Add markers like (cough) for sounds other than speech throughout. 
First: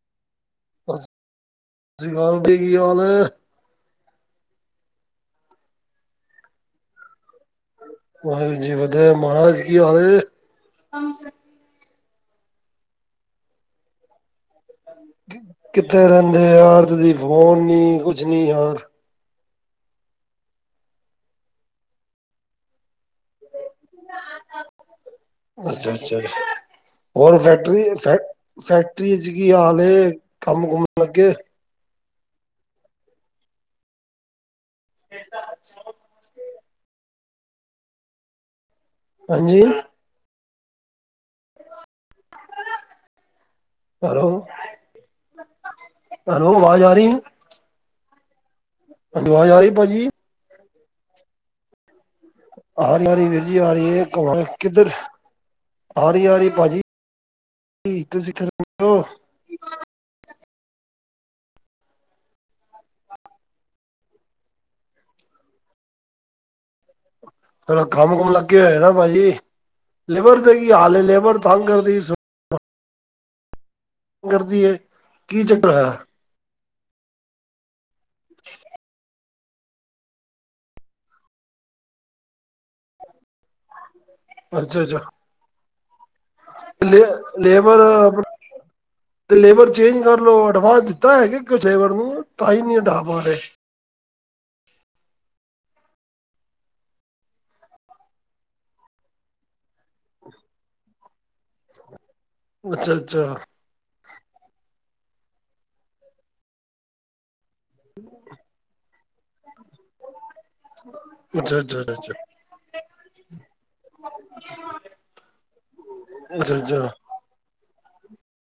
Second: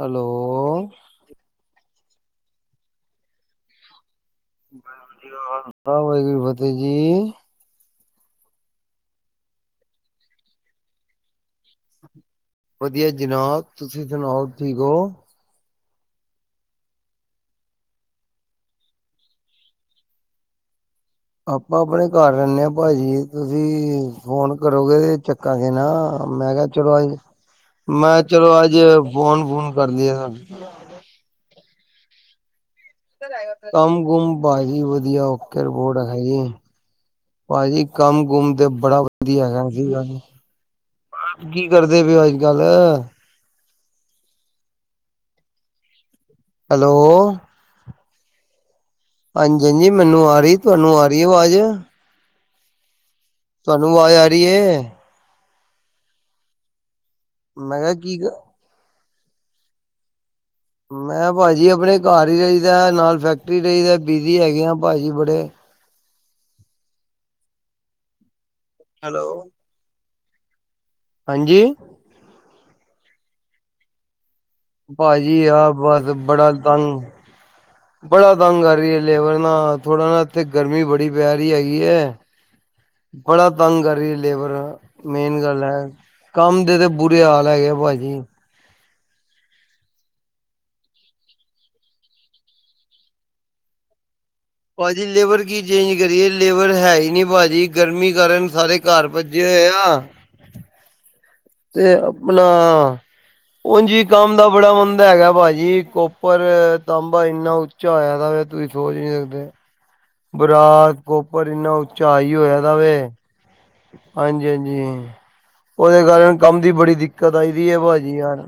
Hello. ਸਤਿ ਸ਼੍ਰੀ ਅਕਾਲ ਜੀ, ਕੀ ਹਾਲ ਏ? ਵਾਹਿਗੁਰੂ ਜੀ ਕਾ ਖਾਲਸਾ, ਵਾਹਿਗੁਰੂ ਜੀ ਫਤਿਹ ਕੀ ਫ਼ਤੇਹ ਜੀ। ਵਾਹੋਗੁਰੂ ਜੀ ਕੀ ਫਤਹਿ, ਮਹਾਰਾਜ ਕੀ ਹਾਲ ਨੇ? ਵਧੀਆ ਜਨਾਬ, ਤੁਸੀਂ ਸੁਣਾਓ ਠੀਕ ਓ। ਕਿੱਥੇ ਰੈਂਦੇ ਯਾਰ, ਤੁਸੀ ਫੋਨ ਨੀ ਕੁਛ ਨੀ ਯਾਰ। ਆਪਾਂ ਅਪਨੇ ਘਰ ਰੈਂਦੇ ਆਂ ਭਾਜੀ, ਤੁਸੀਂ ਫੋਨ ਕਰੋਗੇ ਤੇ ਚੱਕਾ ਅੱਛਾ ਅੱਛਾ ਗੇਨਾਂ, ਮੈਂ ਕੇਯਾ ਚਲੋ ਹੋਰ ਫੈਕਟਰੀ ਮੈਂ ਫੈਕ ਚਲੋ ਅੱਜ ਫੈਕਟਰੀ ਚ ਕੀ ਫੋਨ-ਫੂਨ ਹਾਲ ਕਰਦੇ ਏ ਆ। (inaudible) ਕੰਮ-ਕੁੱਮ ਬਸ ਜੀ ਵਧੀਆ, ਓਕੇ ਰਿਪੋਟ ਹੈਗੀਏ। ਭਾਜੀ, ਕੰਮ ਕੁੁੰਮ ਤੇ ਬੜਾ ਵਦੀਆ ਹਾਂਜੀ ਹੈਗਾ (unintelligible) ਆਪ ਕੀ ਕਰਦੇ ਪਏਓ ਅੱਜ-ਕੱਲ? ਹੈਲੋ ਹੈਲੋ, ਆਵਾਜ ਆ ਰੀਏ? ਆਵਾਜ਼ ਆ ਰਹੀ ਹਾਂਜੀ-ਹਾਂਜੀ ਭਾਜੀ ਮੈਨੂੰ ਆ ਰੀ, ਤੁਆ ਨੂੰ ਆ ਰੀਏ ਆਵਾਜ? ਆ ਰੀ, ਆਰੀ ਐ ਵੀਰ ਜੀ, ਆਵਾਜ਼ ਆ ਰਹੀ (unintelligible) ਹੈ ਕਿੱਦਰ? ਆ ਰੀ, ਆ ਰੀਏ ਭਾਜੀ ਮੈਂ ਕਿਹਾ ਕੀ (unintelligible) ਮੈਂ ਭਾਜੀ ਅਪਨੇ ਘਰ ਈ ਰਈਦੈ ਨਾਲ ਫੈਕਟਰੀ ਰਈਦੈ, ਬੀਜੀ ਹੈਗੇ ਆ ਭਾਜੀ ਬੜੇ। ਥੋੜਾ ਕੰਮ-ਕੁਮ ਲੱਗੇ ਹੋਏ ਨਾ ਭਾਜੀ। ਹੈਲੋ ਲੇਬਰ ਦੇ ਈ ਹਾਲ ਏ, ਲੇਬਰ ਹਾਂਜੀ ਤੰਗ ਕਰਦੀ ਕਰਦੀ ਏ। ਭਾਜੀ ਆ ਬਸ ਬੜਾ ਤੰਗ ਬੜਾ ਤੰਗ ਕਰ ਰਿਐ ਲੇਬਰ ਨਾ, ਥੋੜਾ ਨਾ ਏਥੇ ਗਰਮੀ ਬੜੀ ਪੈਰੀ ਹੈਗੀ ਏ। ਬੜਾ ਤੰਗ ਕਰ ਰਿਐ ਲੇਬਰ, ਅੱਛਾ ਅੱਛਾ ਮੇਨ ਗੱਲ ਐ। ਕੰਮ ਦੇ ਤੇ ਲੇ ਬੁਰੇ ਹਾਲ ਹੈਗੇ ਆ, ਲੇਬਰ ਪਾਜੀ। ਤੇ ਲੇਬਰ ਚੇਂਜ ਕਰਲੋ, ਅਡਵਾਂਸ ਦਿੱਤਾ ਹੈਯਾ ਕੇ ਲੇਬਰ ਨੂੰ ਤਾਂ ਹੀ ਨੀ ਹਡਾ ਪਾਰੇ। ਭਾਜੀ ਲੇਬਰ ਕੀ ਚੇਂਜ ਕਰੀਏ, ਲੇਬਰ ਹੈਈ ਨੀ ਭਾਜੀ ਗਰਮੀ ਕਾਰਨ ਸਾਰੇ ਘਰ ਭੱਜੇ ਹੋਏ ਆ। ਤੇ ਅਪਨਾ ਅੱਛਾ ਅੱਛਾ ਓੰਜ ਈਂ ਕੰਮ ਦਾ ਬੜਾ ਮੰੰਦਾ ਹੈਗਾ ਭਾਜੀ, ਕੋਪਰ, ਤਾਂਬਾ ਏਨਾ ਚਾ ਆਯਾ ਦਾ ਵੇ, ਤੁਸੀ ਸੋਚ ਨੀ ਸਕਦੇ। ਬਰਾਸ, ਕੋਪਰ ਅੱਛਾ ਇੰਨਾ ਅੱਛਾ ਉੱਚਾ ਅੱਛਾ ਹਾਈ ਹੋਯਾ ਦਾ ਵੇ ਹਾਂਜੀ-ਹਾਂਜੀ, ਓਦੇ ਕਾਰਕੇ ਅੱਛਾ ਕੰਮ ਦੀ ਅੱਛਾ ਬੜੀ ਦਿੱਕਤ ਆਈਦੀ ਏ, ਭਾਜੀ ਯਾਰ।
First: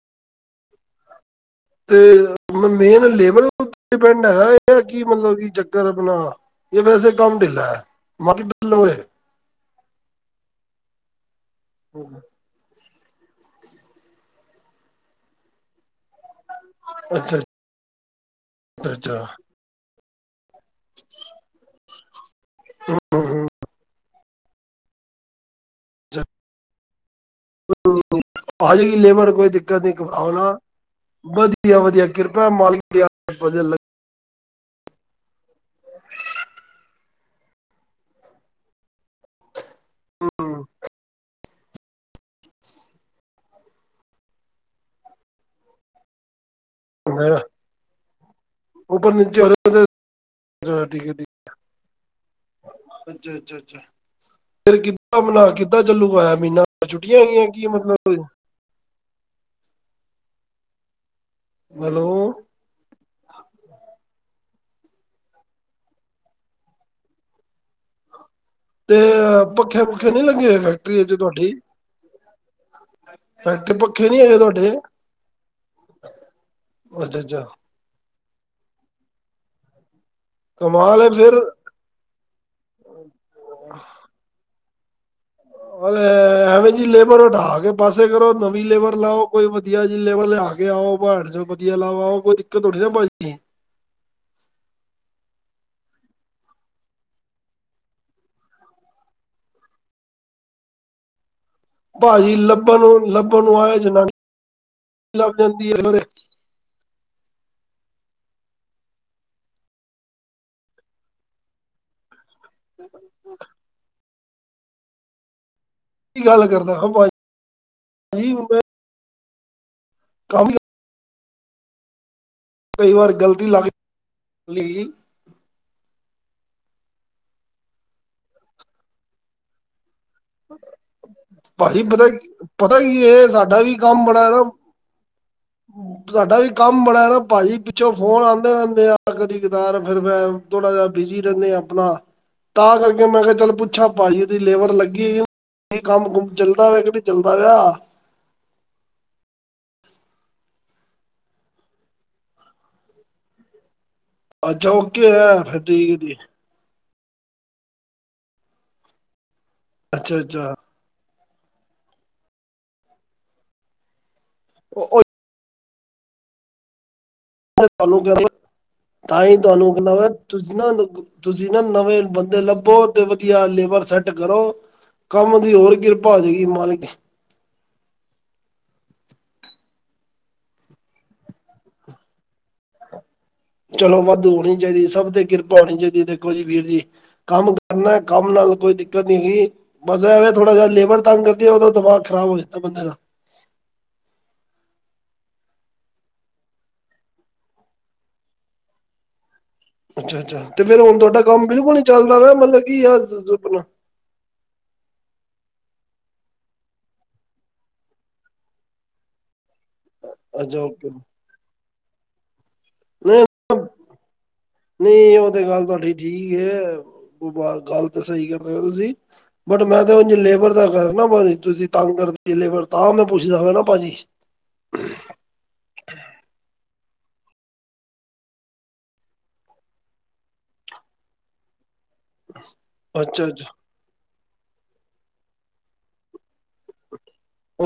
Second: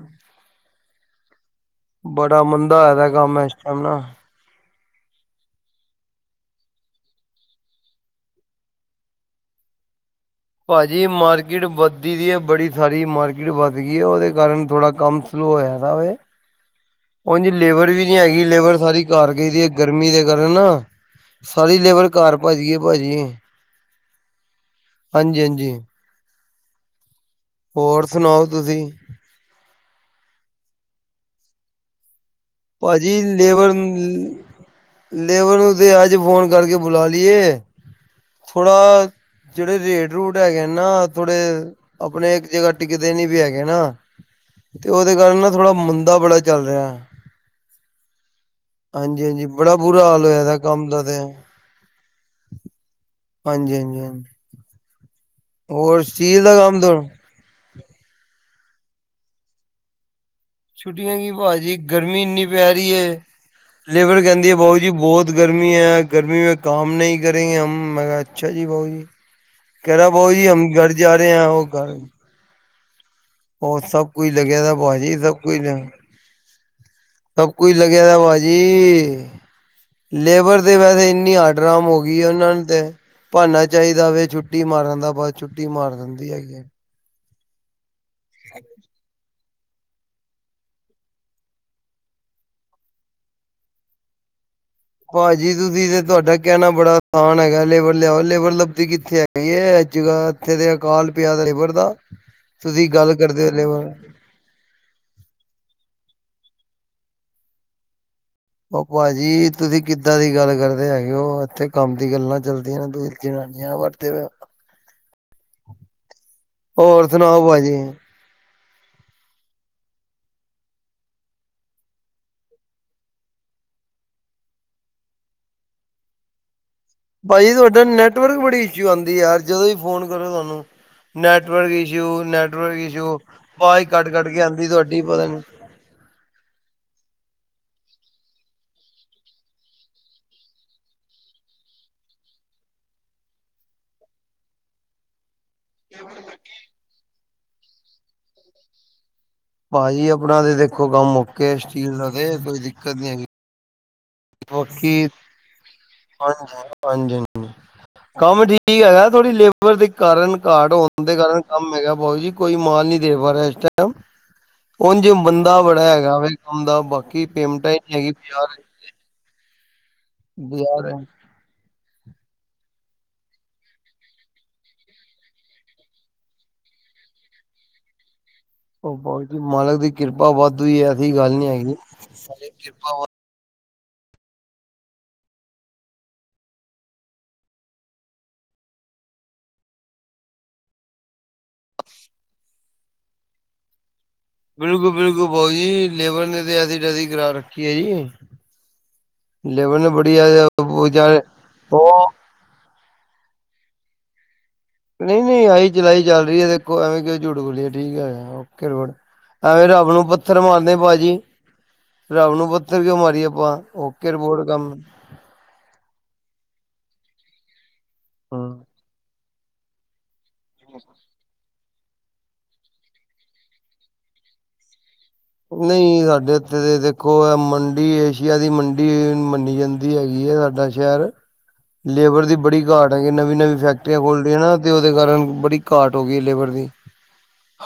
ਤੇ ਬੜਾ ਮੰਦਾ ਹੋਇਆ ਮੇਨ ਦਾ ਕੰਮ ਲੇਬਰ ਇਸ ਓ ਟਾਈਮ ਨਾ ਡਿਪੈਂਡ ਹੈਗਾ ਏ। ਐ ਕੀ ਮਤਲਬ, ਕੀ ਚੱਕਰ ਆਪਣਾ ਏ ਵੈਸੇ ਕੰਮ ਢਿੱਲੈ, ਬਾਕੀ (unintelligible) ਭਾਜੀ ਮਾਰਕੀਟ ਵਧਦੀ ਦੀ ਐ ਬੜੀ। ਸਾਡੀ ਮਾਰਕੀਟ ਵੱਧ ਗਿਐ, ਓਦੇ ਕਾਰਨ ਥੋੜਾ ਕੰਮ ਸਲੋ ਹੋਯਾ ਦਾ ਵੇ। ਅੱਛਾ ਉਂਜ ਲੇਬਰ ਵੀ ਨੀ ਹੈਗੀ, ਲੇਬਰ ਅੱਛਾ ਸਾਰੀ ਅੱਛਾ ਘਰ ਗਈ ਦੀਏ ਗਰਮੀ ਦੇ ਕਾਰਨ। ਸਾਰੀ ਲੇਬਰ ਘਰ ਭੱਜ ਗਈਏ ਭਾਜੀ, ਹੂੰ ਹੂੰ ਹਾਂਜੀ-ਹਾਂਜੀ। (inaudible) ਹੋਰ ਸੁਣਾਓ ਤੁਸੀਂ ਆਜੇਗੀ ਲੇਬਰ ਕੋਈ ਦਿੱਕਤ ਨੀ, ਆਣਾ ਵਧੀਆ-ਵਧੀਆ। ਕਿਰਪਾ ਮਾ ਭਾਜੀ ਲੇਬਰ-ਲੇਬਰ ਨੂੰ ਤੇ ਅੱਜ ਫੋਨ ਕਰਕੇ ਬੁਲਾ ਲਈਏ। ਥੋੜਾ ਜਿਹੜੇ ਰੇਟ, ਰੂਟ ਲੱਗ ਹੈਗੇ ਨਾ ਥੋੜੇ ਆਪਣੇ ਇੱਕ ਜਗ੍ਹਾ ਟਿਕਤੇ ਨੀ ਵੀ ਹੈਗੇ ਨਾ। ਤੇ ਉਹਦੇ ਕਾਰਨ ਨਾ ਥੋੜਾ ਮੁੰਦਾ ਬੜਾ ਚੱਲ ਰਿਹਾ। ਉੱਪਰ ਨੀਚੇ ਹਾਂਜੀ-ਹਾਂਜੀ ਹੋ ਬੜਾ ਰਿਹਾ ਬੁਰਾ ਹਾਲ ਹੋਇਆ ਦਾ ਕੰਮ ਦਾ ਤੇ। ਹਾਂਜੀ ਅੱਛਾ-ਅੱਛਾ-ਅੱਛਾ, ਹਾਂਜੀ ਹਾਂਜੀ ਫਿਰ ਕਿ ਕੰਮ ਨਾਲ ਕਿੱਦਾਂ ਹੋਰ ਚੱਲੂ ਗਾ ਯਾਰ ਸਟੀਲ ਦਾ ਮਹੀਨਾ, ਕੰਮ ਤੋਂ ਛੁੱਟੀਆਂ ਹੋਈਆਂ ਕੀ ਮਤਲਬ ਛੁੱਟੀਆਂ ਕੀ ਭਾਜੀ ਹੈਲੋ ਗਰਮੀ ਇੰਨੀ ਪੈ ਰੀ ਏ। ਲੈਵਰ ਕੇਂਦੀ ਏ ਭਊ ਜੀ ਬਹੁਤ ਗਰਮੀ ਐ, ਗਰਮੀ ਮੈਂ ਕੰਮ ਨਈ ਕਰੇਗੇ ਹਮ, ਮੈਂ ਕਿਹਾ ਅੱਛਾ ਜੀ ਬਊ ਤੇ ਜੀ, ਪੱਖੇ ਕਹਿਰਾ ਪੁੱਖੇ ਨੀ ਬਊ ਲੱਗੇ ਜੀ ਹੋਏ ਹਮ ਘਰ ਫੈਕਟਰੀ ਜਾ ਚ ਰਹੇ ਐ ਤੁਹਾਡੀ ਉਹ ਘ ਫੈਕਟਰੀ ਉਰ ਸਭ ਪੱਖੇ ਨੀ ਕੁਝ ਹੈਗੇ ਲੱਗਿਆ ਤੁਹਾਡੇ ਦਾ ਭਾਜੀ ਸਭ ਕੁਝ, ਅੱਛਾ ਅੱਛਾ ਸਭ ਕੋਈ ਲੱਗਿਆ ਭਾਜੀ, ਲੇਬਰ ਤੇ ਕਮਾਲ ਹੈ ਵੈਸੇ ਇੰਨੀ ਫਿਰ ਹੱਡ ਰਾਮ ਹੋ ਗਈ ਉਹਨਾਂ ਨੂੰ ਤੇ, ਭਾਨਨਾ ਚਾਈਦਾ ਛੁੱਟੀ ਮਾਰਨ ਦਾ ਬਾ ਅ ਐਵੇਂ ਜੀ ਲੇਵਰ ਹਟਾ ਕੇ ਪਾਸੇ ਕਰੋ ਨਵੀ ਲੇਵਰ ਲਾਓ। ਕੋਈ ਵਧੀਆ ਜੀ ਲੇਬਰ ਲਿਆ ਕੇ ਆਓ ਬਹਾੜ ਚ ਵਧੀਆ ਲਾਓ ਆਓ ਕੋਈ ਦਿੱਕਤ ਥੁਰੀ ਨਾ ਭਾਈ ਜੀ। ਭਾਜੀ ਤੁਸੀ ਤੇ ਤੁਹਾਡਾ ਕਹਿਣਾ ਬੜਾ ਆਸਾਨ ਹੈਗਾ ਲੇਬਰ ਲਿਆਓ ਲੇਬਰ ਲਬਦੀ ਕਿੱਥੇ ਐ ਐ ਅੱਜਗਾ ਇੱਥੇ ਦੇ ਅਕਾਲ ਪਿਆ ਦਾ ਲੇਵਰ ਭਾਜੀ ਲੱਭਣ ਨੂੰ ਲੱਭਣ ਨੂੰ ਆਏ ਲੇਬਰ ਜਨਾਨ, ਲੱਭ ਜਾਂਦੀ ਐ ਲੇਵਰ ਚ। ਉਹ ਭਾਜੀ ਤੁਸੀਂ ਕਿੱਦਾਂ ਦੀ ਗੱਲ ਕਰਦੇ ਹੈਗੇ ਓ ਇੱਥੇ ਕੰਮ ਦੀ ਗੱਲਾਂ ਚਲਦੀਆਂ ਨੇ ਤੁਹੀ ਜਨਾਨੀਆਂ ਵਾਅਦੇ ਤੇ ਕੀ ਗੱਲ ਕਰਦਾ ਹ ਹੋਰ ਭ ਸੁਣਾਓ ਭਾਜੀ। (unintelligible) (unintelligible) ਕਈ ਵਾਰ ਗ਼ਲਤੀ ਲੱਗ, ਲੀ ਭਾਜੀ ਤੁਹਾਡਾ ਨੈਟਵਰਕ ਬੜੀ ਇਸ਼ੂ ਆਂਦੀ ਯਾਰ, ਜਦੋਂ ਵੀ ਫੋਨ ਕਰੋ ਤੁਹਾਨੂੰ। ਨੈਟਵਰਕ ਭਾਜੀ ਪਤਾ ਇਸ਼ੂ, ਨੈਟਵਰਕ ਪਤਾ ਕੀ ਇਸ਼ੂ, ਇਹ ਸਾਡਾ ਵੀ ਆਵਾਜ਼ ਕੰਮ ਕੱਟ-ਕੱਟ ਬੜਾ ਕੇ ਨਾ ਆਂਦੀ ਤੁਹਾਡੀ ਪਤਾ ਨੀ। ਸਾਡਾ ਵੀ ਕੰਮ ਬੜਾ ਐ ਨਾ ਭਾਜੀ, ਪਿੱਛੋਂ ਫੋਨ ਆਂਦੇ ਰੇਂਦੇ ਆ ਕਦੀ ਕਤਾਰ ਫਿਰ ਮੈ ਥੋੜਾ ਜਿਹਾ ਬਿਜੀ ਰੇਂਦੇ ਆ ਆਪਣਾ, ਤਾਂ ਕਰਕੇ ਮੈਂ ਕਿਹਾ ਚੱਲ ਪੁੱਛਾਂ ਭਾਜੀ ਦੀ ਲੇਬਰ ਲੱਗੀ ਕੀ, ਕੰਮ-ਕੁਮ ਚੱਲਦਾ ਆ ਕਿ ਨਈ ਚੱਲਦਾ ਪਿਆ। ਭਾਜੀ ਆਪਣਾ ਤੇ ਦੇਖੋ ਕੰਮ ਓਕੇ ਸਟੀਲ ਦਾ ਤੇ ਕੋਈ ਦਿੱਕਤ ਨੀ ਹੈਗੀ। ਅੱਛਾ ਬਕੀ, ਓਕੇ ਹੈ ਫਿਰ ਠੀਕ ਜੀ ਹਾਜੀ। ਹਾਂਜੀ-ਹਾਂਜੀ, ਕੰਮ ਠੀਕ ਹੈਗਾ ਥੋੜੀ ਲੇਬਰ ਦੇ ਅੱਛਾ ਕਾਰਨ ਅੱਛਾ ਕਾਟ ਹੋ ਬੰਦੇ ਕਾਰਨ ਕੰਮ ਹੈਗਾ ਬਓ ਜੀ ਕੋਈ ਮਾਲ ਨੀ ਦੇ ਪਾ ਰਿਹਾ ਇਸ, ਟਾਈਮ ਉਹ ਉਂਝ ਬੰਦੇ ਦਾ ਬੜਾ ਹੈਗਾ ਵ ਕੰਮ ਦਾ ਬਾਕੀ ਪੇਮੈਂਟਾਂ ਈ ਨੀ ਤੁਹਾਨੂੰ ਹੈਗੀ ਕਹ, ਬਾਜ਼ਾਰ ਤਾਂ ਹੀ ਤਾਨੂੰ ਕੇਂਦਾ, ਵ ਤੁਸੀਂ ਨਾ ਬਾਜ਼ਾਰ ਤੁਸੀਂ ਨਾ ਨਵੇਂ ਬੰਦੇ ਲੱਭੋ ਤੇ ਵਧੀਆ ਲੇਬਰ ਸੈੱਟ ਕਰੋ। ਕੰਮ ਦੀ ਹੋਰ ਕਿਰਪਾ ਹੋ ਜਾਏਗੀ ਮਾਲਕ ਉਹ ਆ ਭਜੀ ਮਾਲਕ ਦੀ ਕਿਰਪਾ ਵੱਧ ਈ ਐ ਐਸੀ ਗੱਲ ਨੀ ਹੈਗੀ, ਕਿਰਪਾ ਵਾ ਚਲੋ ਵਾਧੂ ਹੋਣੀ ਚਾਈਦੀ ਸਭ ਤੇ ਕਿਰਪਾ ਹੋਣੀ ਚਾਈਦੀ ਹੈ ਦੇਖੋ ਜੀ ਵੀਰ ਜੀ। ਕੰਮ ਕਰਨਾ ਕੰਮ ਨਾਲ ਕੋਈ ਦਿੱਕਤ ਨੀ ਹੇਗੀ, ਬਸ ਐਵੇ ਥੋੜਾ ਜਿਹਾ ਲੇਵਰ ਤੰਗ ਕਰਦੇ ਉਦੋਂ ਦਿਮਾਗ ਖਰਾਬ ਹੋ ਜਾਂਦਾ ਬੰਦੇ ਦਾ। ਬਿਲਕੁਲ-ਬਿਲਕੁਲ ਬਾਓ ਜੀ ਲੇਬਰ ਨੇ ਤੇ ਅਸੀ, ਤੈਸੀ ਕਰਾ ਰੱਖੀ ਐ ਜੀ। ਲੇਬਰ ਨੇ ਬੜੀ ਅੱਛਾ-ਅੱਛਾ, ਤੇ ਫੇਰ ਹੁਣ ਵਿਚਾਰੇ ਤੁਆਡਾ ਕੰਮ ਬਿਲਕੁਲ ਨੀਂ ਉਹ ਚੱਲਦਾ ਪਆ ਮਤਲਬ ਕੀ (unintelligible) ਨਈ-ਨਈਂ, ਆਈ ਚਲਾਈ ਚੱਲ ਰੀ ਐ ਦੇਖੋ। ਐਵੇਂ ਕਿਉਂ ਝੂਠ ਬੋਲੀਏ ਠੀਕ ਐ, (unintelligible) ਐਵੇਂ ਰਾ ਨੂੰ ਪੱਥਰ ਅੱਛਾ ਮਾਰਣੇ ਓਕੇ ਭਾਜੀ, ਰੱਬ ਨੂੰ ਪੱਥਰ ਕਿਂਉ ਮਾਰੀਏ ਆਪਾਂ, ਓਕੇ ਰਿਪੋਟ ਕੰਮ ਨਈਂ ਓ ਤੇ ਗੱਲ ਤੁਆਡੀ ਠੀਕ ਐ, ਗੱਲ ਤਾਂ ਸਈ ਕਰਦੇ ਓ ਹੂੰ। ਤੁਸੀਂ। ਬਟ ਮੈਂ ਤੇ ਉਂਝ ਲੇਬਰ ਦਾ ਕਰਨਾ ਭਾਜੀ, ਤੁਸੀਂ ਤੰਗ ਕਰਤੀ ਲੇਬਰ ਤਾਂ ਮੈਂ ਪੁੱਛਣਾ ਹਨਾਂ ਭਾਜੀ। ਨਈਂ ਸਾਡੇ ਇੱਥੇ ਤੇ ਦੇਖੋ ਐ ਮੰਡੀ, ਏਸ਼ੀਆ ਦੀ ਮੰਡੀ ਏ ਮੰਨੀ ਜਾਂਦ ਦੀ ਹੈਗੀ ਐ। ਸਾਡਾ ਸ਼ਹਿਰ, ਲੇਵਰ ਦੀ ਬੜੀ ਘਾਟ ਹੈਗੀ ਅੱਛਾ ਅੱਛਾ ਨਵੀਂ-ਨਵੀਂ ਫੈਕਟਰੀ ਫੈਕਟੀਆਂ ਖੋਲਦੀਆਂ ਨਾ ਤੇ ਓਦੇ ਕਾਰਨ ਬੜੀ ਘਾਟ ਹੋ ਗੀ ਲੇਬਰ ਦੀ।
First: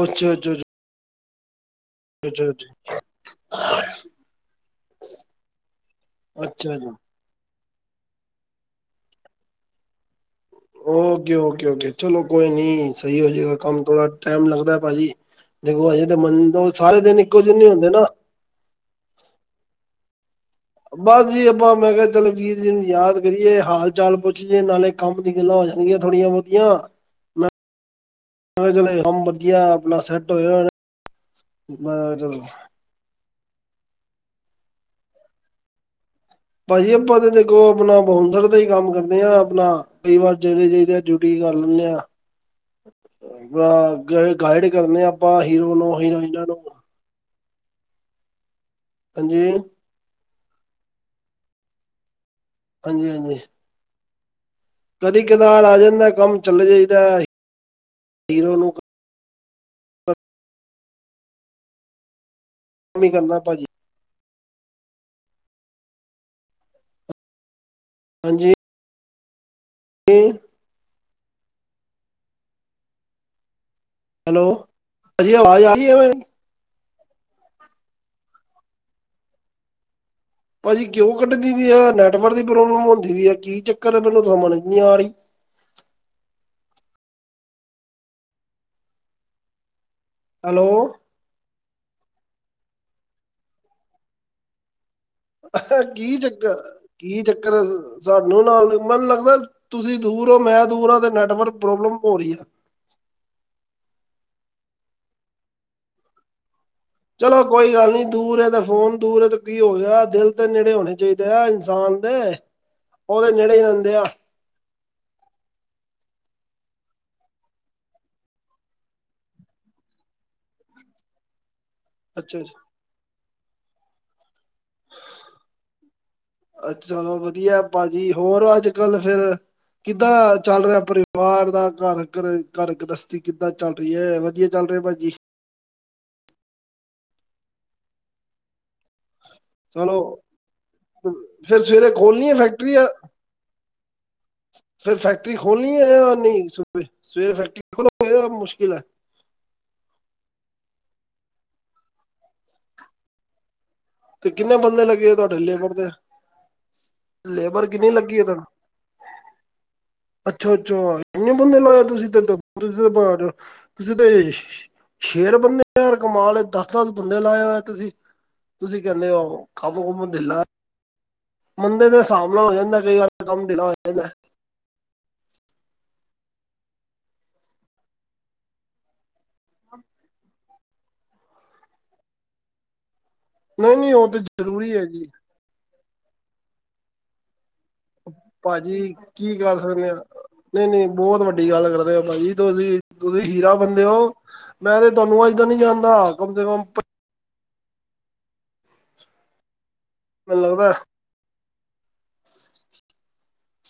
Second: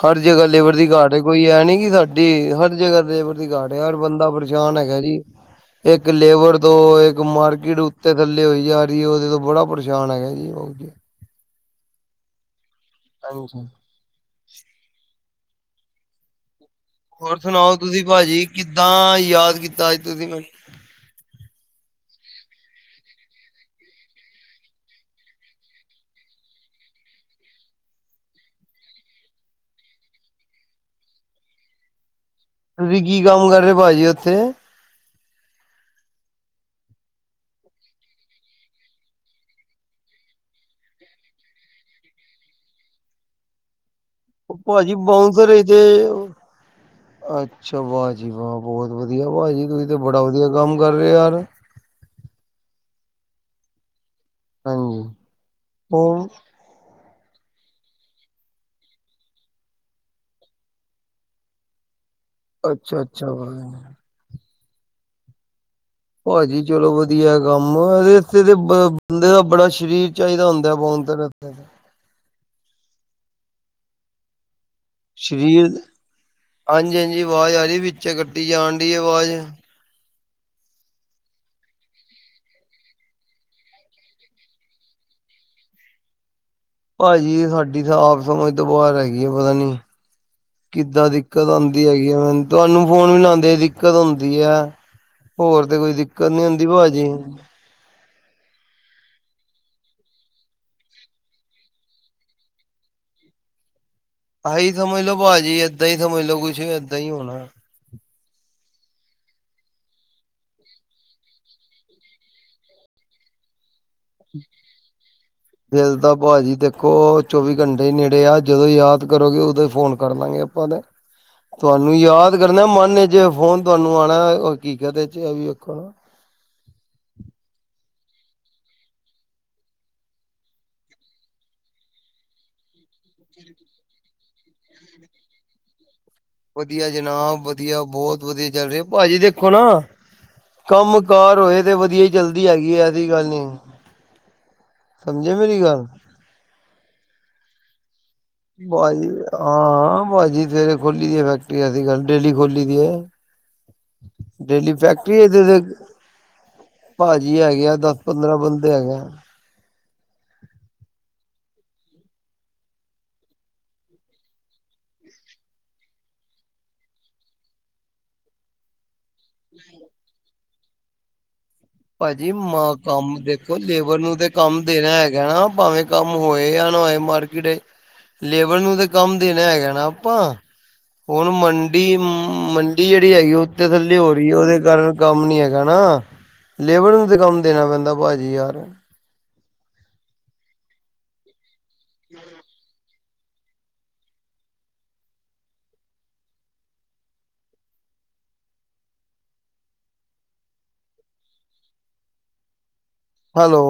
ਹਰ ਅੱਛਾ ਅੱਛਾ ਜਗ੍ਹਾ ਅੱਛਾ ਲੇਵਰ ਦੀ ਘਾਟ ਐ, ਕੋਈ ਐ ਨੀ ਕਿ ਸਾ ਅੱਛਾ ਡੀ ਹਰ ਜਗ੍ਹਾ ਲੈਵਰ ਘਾਟ ਐ, ਹਰ ਬੰਦਾ ਪਰੇਸ਼ਾਨ ਹੈਗਾ ਜੀ। ਇੱਕ ਲੇਬਰ ਅੱਛਾ ਅੱਛਾ ਤੋਂ ਇੱਕ ਮਾਰਕੀਟ ਉੱਤੇ ਥੱਲੇ ਹੋਈ ਜਾ ਰੀ ਓਦੇ ਤੋਂ ਬੜਾ ਪਰੇਸ਼ਾਨ ਹੈਗਾ। ਜੀ। ਹਾਂਜੀ। Okay, okay, okay. ਚਲੋ ਕੋਈ ਨੀਂ ਸਈ ਹੋਜੇਗਾ ਕੰਮ ਥੋੜਾ ਟੈਮ ਲੱਗਦਾ ਭਾਜੀ। ਦੇਖੋ, ਹਜੇ ਤੇ ਮੰਨ (unintelligible) ਸਾਰੇ ਦਿਨ ਹੋਰ ਇੱਕੋ ਜੇ ਨਈਂ ਸੁਣਾਓ ਹੁੰਦੇ ਨਾਂ। ਤੁਸੀਂ ਭਾਜੀ ਕਿੱਦਾਂ ਯਾਦ ਕੀਤਾ ਅੱਜ ਤੁਸੀਂ ਮੈਨੂੰ? ਬਸ ਜੀ, ਆਪਾਂ ਮੈਂ ਕਿਆ ਚੱਲੋ ਵੀਰ ਜੀ ਨੂੰ ਯਾਦ ਕਰੀਏ, ਹਾਲ-ਚਾਲ ਪੁੱਛੀਏ ਨਾਲੇ ਕੰਮ ਦੀ ਗੱਲਾਂ ਹੋ ਜਾਂਣਗੀਆਂ ਥੋੜੀਆਂ-ਬੋਤੀਆਂ। ਚਲੋ ਚਲੇ ਕੰਮ ਵਧੀਆ ਆਪਣਾ ਸੈਟ ਹੋਜੇਗਾ ਤੇ (unintelligible) ਤੁਸੀਂ ਕੀ ਕੰਮ ਕਰਦੇ ਭਾਜੀ ਉੱਥੇ? ਭਾਜੀ ਆਪਾਂ ਤਾਂ ਦੇਖੋ ਆਪਣਾ ਬਾਉਂਸਰ ਦਾ ਈ ਕੰਮ ਕਰਦੇ ਆਂ ਆਪਣਾ। ਕਈ ਵਾਰ ਚਲੇ ਜਾਈਦਾ, ਡਿਊਟੀ ਕਰ ਲੈਂਣੇ ਆਂ। ਬਾ ਗਾਈ ਉਹ ਗਾਈਡ ਭਾਜੀ ਕਰਨੇ ਆਪਾਂ ਬਾਊਂਸਰ ਹੀਰੋ ਇਥੇ ਨੂੰ, ਹੀਰੋਇਨਾਂ ਨੂੰ। ਅੱਛਾ, ਵਾਹ ਜੀ ਵਾਹ। ਬਹੁਤ ਵਧੀਆ ਹਾਂਜੀ ਵਾ ਜੀ ਤੁਹੀਂ ਤੇ ਬੜਾ ਵਧੀਆ ਕੰਮ ਕਰ ਰੇ ਯਾਰ। ਹਾਂਜੀ ਹਾਂਜੀ। ਹਾਂਜੀ। ਕਦੀ-ਕਦਾਰ ਆ ਜਾਂਦਾ ਉਹ ਕੰਮ, ਚੱਲੇ ਚਾਈਦਾ। ਹੀਰੋ ਨੂੰ ਅੱਛਾ ਕੰਮ ਹੀ ਅੱਛਾ। ਕਰਦਾ ਭਾਜੀ (unintelligible) ਭਾਜੀ ਚਲੋ ਵਧੀਆ ਕੰਮ, ਏਥੇ ਹਾਂਜੀ ਤੇ ਬ ਬੰਦੇ ਦਾ ਬੜਾ ਸਰੀਰ ਚਾਈਦਾ ਹੁੰਦਾ ਬਾਓਂਸਰ ਆਸਤੇ ਹੈਲੋ। ਭਾਜੀ ਆਵਾਜ਼ ਸਰੀਰ, ਆ ਰਹੀ ਹੈ ਮੇਰੀ ਹਾਂਜੀ ਹਾਂਜੀ ਆਵਾਜ਼ ਆ ਰੀ ਵਿੱਚੇ ਕੱਟੀ ਜਾਣ ਡੀ ਆਵਾਜ਼। ਭਾਜੀ ਕਿਉਂ ਕੱਢਦੀ ਵੀ ਐ, ਨੈਟਵਰਕ ਦੀ ਪ੍ਰੋਬਲਮ ਹੁੰਦੀ ਵੀ ਐ, ਕੀ ਚੱਕਰ ਮੈਨੂੰ ਸਮਝ ਨੀਂ ਆ ਰੀ। ਭਾਜੀ ਸਾਡੀ ਤਾਂ ਆਪ ਸਮਝ ਤੋਂ ਬਾਰ ਹੈਗੀ ਆ ਪਤਾ ਨੀਂ ਹੈਲੋ ਕਿੱਦਾਂ ਦੀ ਦਿੱਕਤ ਆਂਦੀ ਹੈਗੀ ਆ, ਤੁਆਨੂੰ ਫੋਨ ਮਿਲਾਂਦੇ ਈ ਦਿੱਕਤ ਆਓਂਦੀ ਐ। ਹੋਰ ਤੇ ਕੋਈ ਦਿੱਕਤ ਨੀਂ ਹੁੰਦੀ ਭਾਜੀ। ਬਸ। ਸਾਨੂੰ ਨਾਲ, ਮੈਨੂੰ ਲੱਗਦਾ ਤੁਸੀਂ ਦੂਰ ਓ, ਮੈਂ ਦੂਰ ਆਂ ਤੇ ਨੈਟਵਰਕ ਪ੍ਰੋਬਲਮ ਹੋ ਰੀ। ਆਹੀ ਸਮਝ ਲੋੋ ਭਾਜੀ, ਏਦਾਂ ਈ ਸਮਝ ਲੋ ਕੁੱਛ। ਚਲੋ ਕੋਈ ਗੱਲ ਨੀਂ। ਦੂਰ ਐ ਤੇ ਫੋਨ ਦੂਰ ਐ ਤੇ ਕੀ ਹੋ ਗਿਆ, ਦਿਲ ਤੇ ਨੇੜੇ ਹੋਣੇ ਚਾਈਦੇ ਆ ਇੰਨਸਾਨ ਦੇ। ਓਦੇ ਨੇੜੇ ਈ ਰੇਂਦੇ ਆ। (inaudible) ਦਿਲ ਤਾਂ ਭਾਜੀ ਦੇਖੋ, ਚੌਵੀ ਘੰਟੇ ਈ ਨੇੜੇ ਆ, ਜਦੋਂ ਯਾਦ ਕਰੋਗੇ ਉਦੋਂ ਈ ਫੋਨ ਕਰਲਾਂਗੇ ਆਪਾਂ ਤੇ ਤੁਆਨੂੰ ਯਾਦ ਅੱਛਾ ਅੱਛਾ ਕਰਨਾ ਮਨ ਚ, ਫੋਨ ਤੁਆਨੂੰ ਆਣਾ ਓ ਕੀ ਕੈਂਦੇ ਚ ਏਈ ਐ। ਅੱਛ ਚਲੋ ਵਧੀਆ ਭਾਜੀ। ਹੋਰ ਅੱਜ-ਕਲ ਫੇਰ ਕਿੱਦਾਂ ਚੱਲ ਰਿਆ ਪਰਿਵਾਰ ਦਾ, ਘਰ ਘਰ ਘਰ ਗ੍ਰਸਤੀ ਕਿੱਦਾਂ ਚੱਲ ਵਧੀਆ ਵਧੀਆ ਚੱਲ ਰਿਹਾ ਭਾਜੀ। ਵਧੀਆ ਜਨਾਬ ਵਧੀਆ ਬਹੁਤ ਵਧੀਆ ਚੱਲ ਰਿਹਾ ਭਾਜੀ ਦੇਖੋ ਨਾ ਚਲੋ ਕੰਮ ਕਾਰ ਫਿਰ ਹੋਏ ਤੇ ਸਵੇਰੇ ਵਧੀਆ ਹੀ ਖੋਲਣੀ ਹੈ ਚੱਲਦੀ ਹੈਗੀ ਫੈਕਟਰੀ ਐਸੀ ਗੱਲ ਨੀ। ਫਿਰ ਸਮਝੇ ਫੈਕਟਰੀ ਮੇਰੀ ਖੋਲਣੀ ਗੱਲ। ਹੈ ਨਹੀਂ ਸਵੇਰੇ ਫੈਕਟਰੀ ਖੋਲ ਭਾਜੀ ਹਾਂ ਭਾਜੀ ਸਵੇਰੇ ਖੋਲੀ ਦੀ ਫੈਕਟਰੀ ਅਸੀ ਗੱਲ ਡੇਲੀ ਖੋਲੀ ਦੀ ਹੈ। ਤੇ ਕਿੰਨੇ ਡੇਲੀ ਬੰਦੇ ਲੱਗੇ ਫੈਕਟਰੀ ਹੈ ਤੁਹਾਡੇ ਤੇ ਲੇਬਰ ਦੇ ਭਾਜੀ ਹੈਗੇ ਲੇਬਰ ਆ ਕਿੰਨੀ ਦੱਸ ਲੱਗੀ ਹੈ ਪੰਦਰਾਂ ਤੁਹਾਨੂੰ ਬੰਦੇ ਹੈਗੇ ਆ। ਅੱਛਾ ਅੱਛਾ ਏਨੇ ਬੰਦੇ ਲਾਏ ਆ ਤੁਸੀਂ ਤੇ ਤੁ ਤੁਸੀਂ ਤੇ (unintelligible) ਸ਼ੇਰ ਬੰਦੇ ਕਮਾਲ ਦੱਸ ਦੱਸ ਬੰਦੇ ਲਾ ਹੋਏ ਤੁਸੀਂ ਤੁਸੀਂ ਕਹਿੰਦੇ ਹੋ ਕੰਮ ਕੁਮ ਢਿੱਲਾ? ਮੁੰਦੇ ਦੇ ਭਾਜੀ ਹਿਸਾਬ ਨਾਲ ਹੋ ਮਾਂ ਜਾਂਦਾ ਕਈ ਵਾਰ ਕੰਮ ਦੇਖੋ ਢੀਲਾ ਹੋ ਲੇਬਰ ਜਾਂਦਾ। ਨੂੰ ਤੇ ਕੰਮ ਦੇਣਾ ਹੈਗਾ ਨਾ ਭਾਵੇਂ ਕੰਮ ਹੋਏ ਆ ਨਾ ਹੋਏ ਮਾਰਕੀਟ ਲੇਬਰ ਨੂੰ ਤਾਂ ਕੰਮ ਦੇਣਾ ਹੈਗਾ ਨਾ ਆਪਾਂ। ਹੁਣ ਮੰਡੀ-ਮੰਡੀ ਜੇੜੀ ਹੈਗੀ ਓ ਤੇ ਨਹੀਂ ਨਹੀਂ ਥੱਲੇ ਉਹ ਹੋ ਤੇ ਰਹੀ ਹੈ ਉਹਦੇ ਜ਼ਰੂਰੀ ਕਾਰਨ ਜੀ ਕੰਮ ਨੀ ਹੈਗਾ ਨਾ ਲੇਬਰ ਨੂੰ ਤੇ ਕੰਮ ਦੇਣਾ ਪੈਂਦਾ। ਭਾਜੀ ਯਾਰ ਭਾਜੀ ਕੀ ਕਰ ਸਕਦੇ ਆ ਨਹੀਂ ਨਹੀਂ ਬਹੁਤ ਵੱਡੀ ਗੱਲ ਕਰਦੇ ਆ ਭਾਜੀ ਤੁਸੀਂ ਤੁਸੀਂ ਹੀਰਾ ਬੰਦੇ ਹੋ ਮੈਂ ਤੇ ਤੁਹਾਨੂੰ ਅੱਜ ਦਾ ਨੀ ਜਾਂਦਾ ਕਮ ਸੇ ਕਮ ਮੈਨੂੰ ਲੱਗਦਾ ਹੈਲੋ।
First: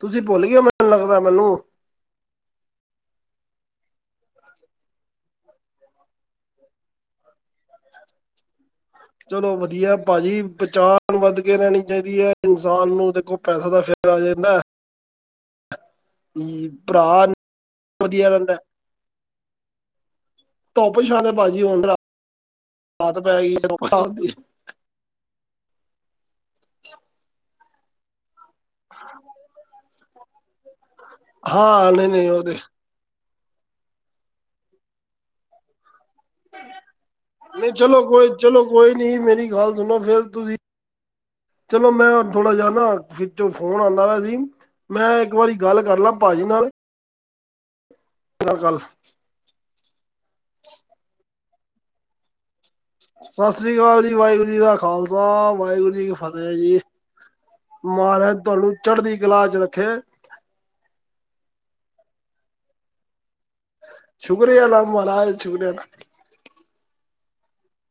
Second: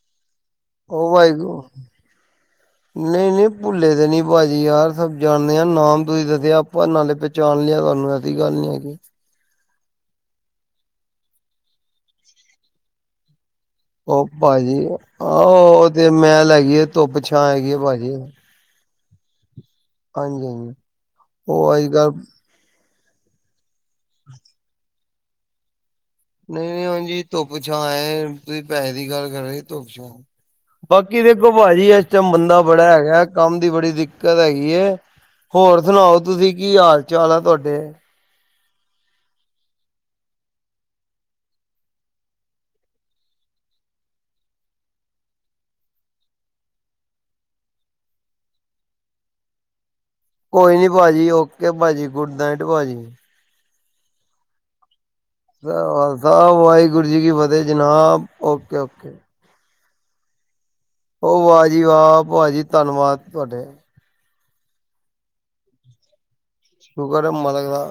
ਤੁਸੀਂ ਭੁੱਲ ਗਏ ਮੈਂ ਓ ਮਾਈ ਗੋ (unintelligible) ਨਈ-ਨਈ ਭੁੱਲੇ ਦੇ ਨੀ ਭਾਜੀ ਯਾਰ ਸਭ ਜਾਣਦੇ ਆ ਨਾਮ ਤੁਸੀਂ ਦੱਸਿਆ ਆਪਾਂ ਨਾਲੇ ਜਾਣ ਲਿਆ ਤੁਹਾਨੂੰ ਐਸੀ ਗੱਲ ਨੀ ਹੈਗੀ। ਚਲੋ ਵਧੀਆ ਭਾਜੀ ਪਹਿਚਾਣ ਵੱਧ ਕੇ ਰੈਣੀ ਚਾਈਦੀ ਐ ਇਨਸਾਨ ਨੂੰ ਦੇਖੋ ਪੈਸਾ ਦਾ ਫ ਓ ਭਾਜੀ ਆਹ ਤੇ ਮੈਲ ਵੀ ਹੈਗੀ ਆ ਧੁੱਪ ਭਰਾ ਛਾਂ ਹੈਗੀ ਐ ਭਾਜੀ। ਵਧੀਆ ਰਹਿੰਦਾ ਹੈ। ਹਾਂਜੀ ਹਾਂਜੀ ਧੁੱਪ ਛਾਂ ਤੇ ਭਾਜੀ ਉਹ ਅੱਜ (unintelligible) ਕੱਲ ਰਾਤ ਪੈਗੀ (unintelligible) ਨਈ-ਨਈ ਉਂਜ ਜੀ ਧੁੱਪ ਛਾਂ ਏ ਤੁਸੀਂ ਪੈਸੇ ਦੀ ਗੱਲ ਕਰ ਰੇ ਧੁੱਪ ਛਾਂ। ਬਾਕੀ ਦੇਖੋ ਭਾਜੀ ਹਾਂ ਇਸ ਨਹੀਂ ਚ ਨਹੀਂ ਉਹ ਤੇ ਮੰਦਾ ਬੜਾ ਹੈਗੈ। ਕੰਮ ਦੀ ਬੜੀ ਦਿੱਕਤ ਹੈਗੀ ਏ ਹੋਰ ਸੁਣਾਓ ਤੁਸੀਂ ਕੀ ਹਾਲ ਚਾਲ ਆ ਨਹੀਂ ਤੁਹਾਡੇ? ਚਲੋ ਕੋਈ ਚਲੋ ਕੋਈ ਨੀ ਮੇਰੀ ਗੱਲ ਸੁਣੋ ਫੇਰ ਤੁਸੀਂ ਚਲੋ ਮੈਂ ਥੋੜਾ ਜਾ ਨਾ ਵਿੱਚੋ ਫੋਨ ਆਂਦਾ ਵਾ ਸੀ। ਮੈਂ ਇੱਕ ਵਾਰੀ ਗੱਲ ਕਰ ਲਾ ਭਾਜੀ ਨਾਲ (unintelligible) ਕੋਈ ਨੀ ਭਾਜੀ ਓਕੇ ਭਾਜੀ ਗੁੱਡ ਨਾਈਟ ਭਾਜੀ। ਸਸ ਸ੍ਰੀ ਕਾਲ ਜੀ ਵਾਏਗੁਰੂ ਜੀ ਦਾ ਖਾਲਸਾ ਸਾ ਵਾਏਗੁਰੂ ਜੀ ਕੀ ਖਾਲਸਾ ਫਤਿਹ ਜੀ ਵਾਹਿਗੁਰੂ ਕੀ ਫਤਿਹ ਜਨਾਬ ਮਹਾਰਾਜ ਤੁਹਾਨੂੰ ਓਕੇ ਓਕੇ। ਚੜ੍ਹਦੀ ਕਲਾ ਚ ਰੱਖੇ। ਓ ਵਾਹ ਜੀ ਵਾਹ ਭਾ ਜੀ ਧੰਨਵਾਦ ਤੁਹਾਡੇ। ਸ਼ੁਕਰ ਐ ਅਲਾ ਮਹਾਰਾਜ ਸ਼ੁਕਰੀਆ। ਸ਼ੁਕਰ ਐ ਮਾਲਕ ਦਾ।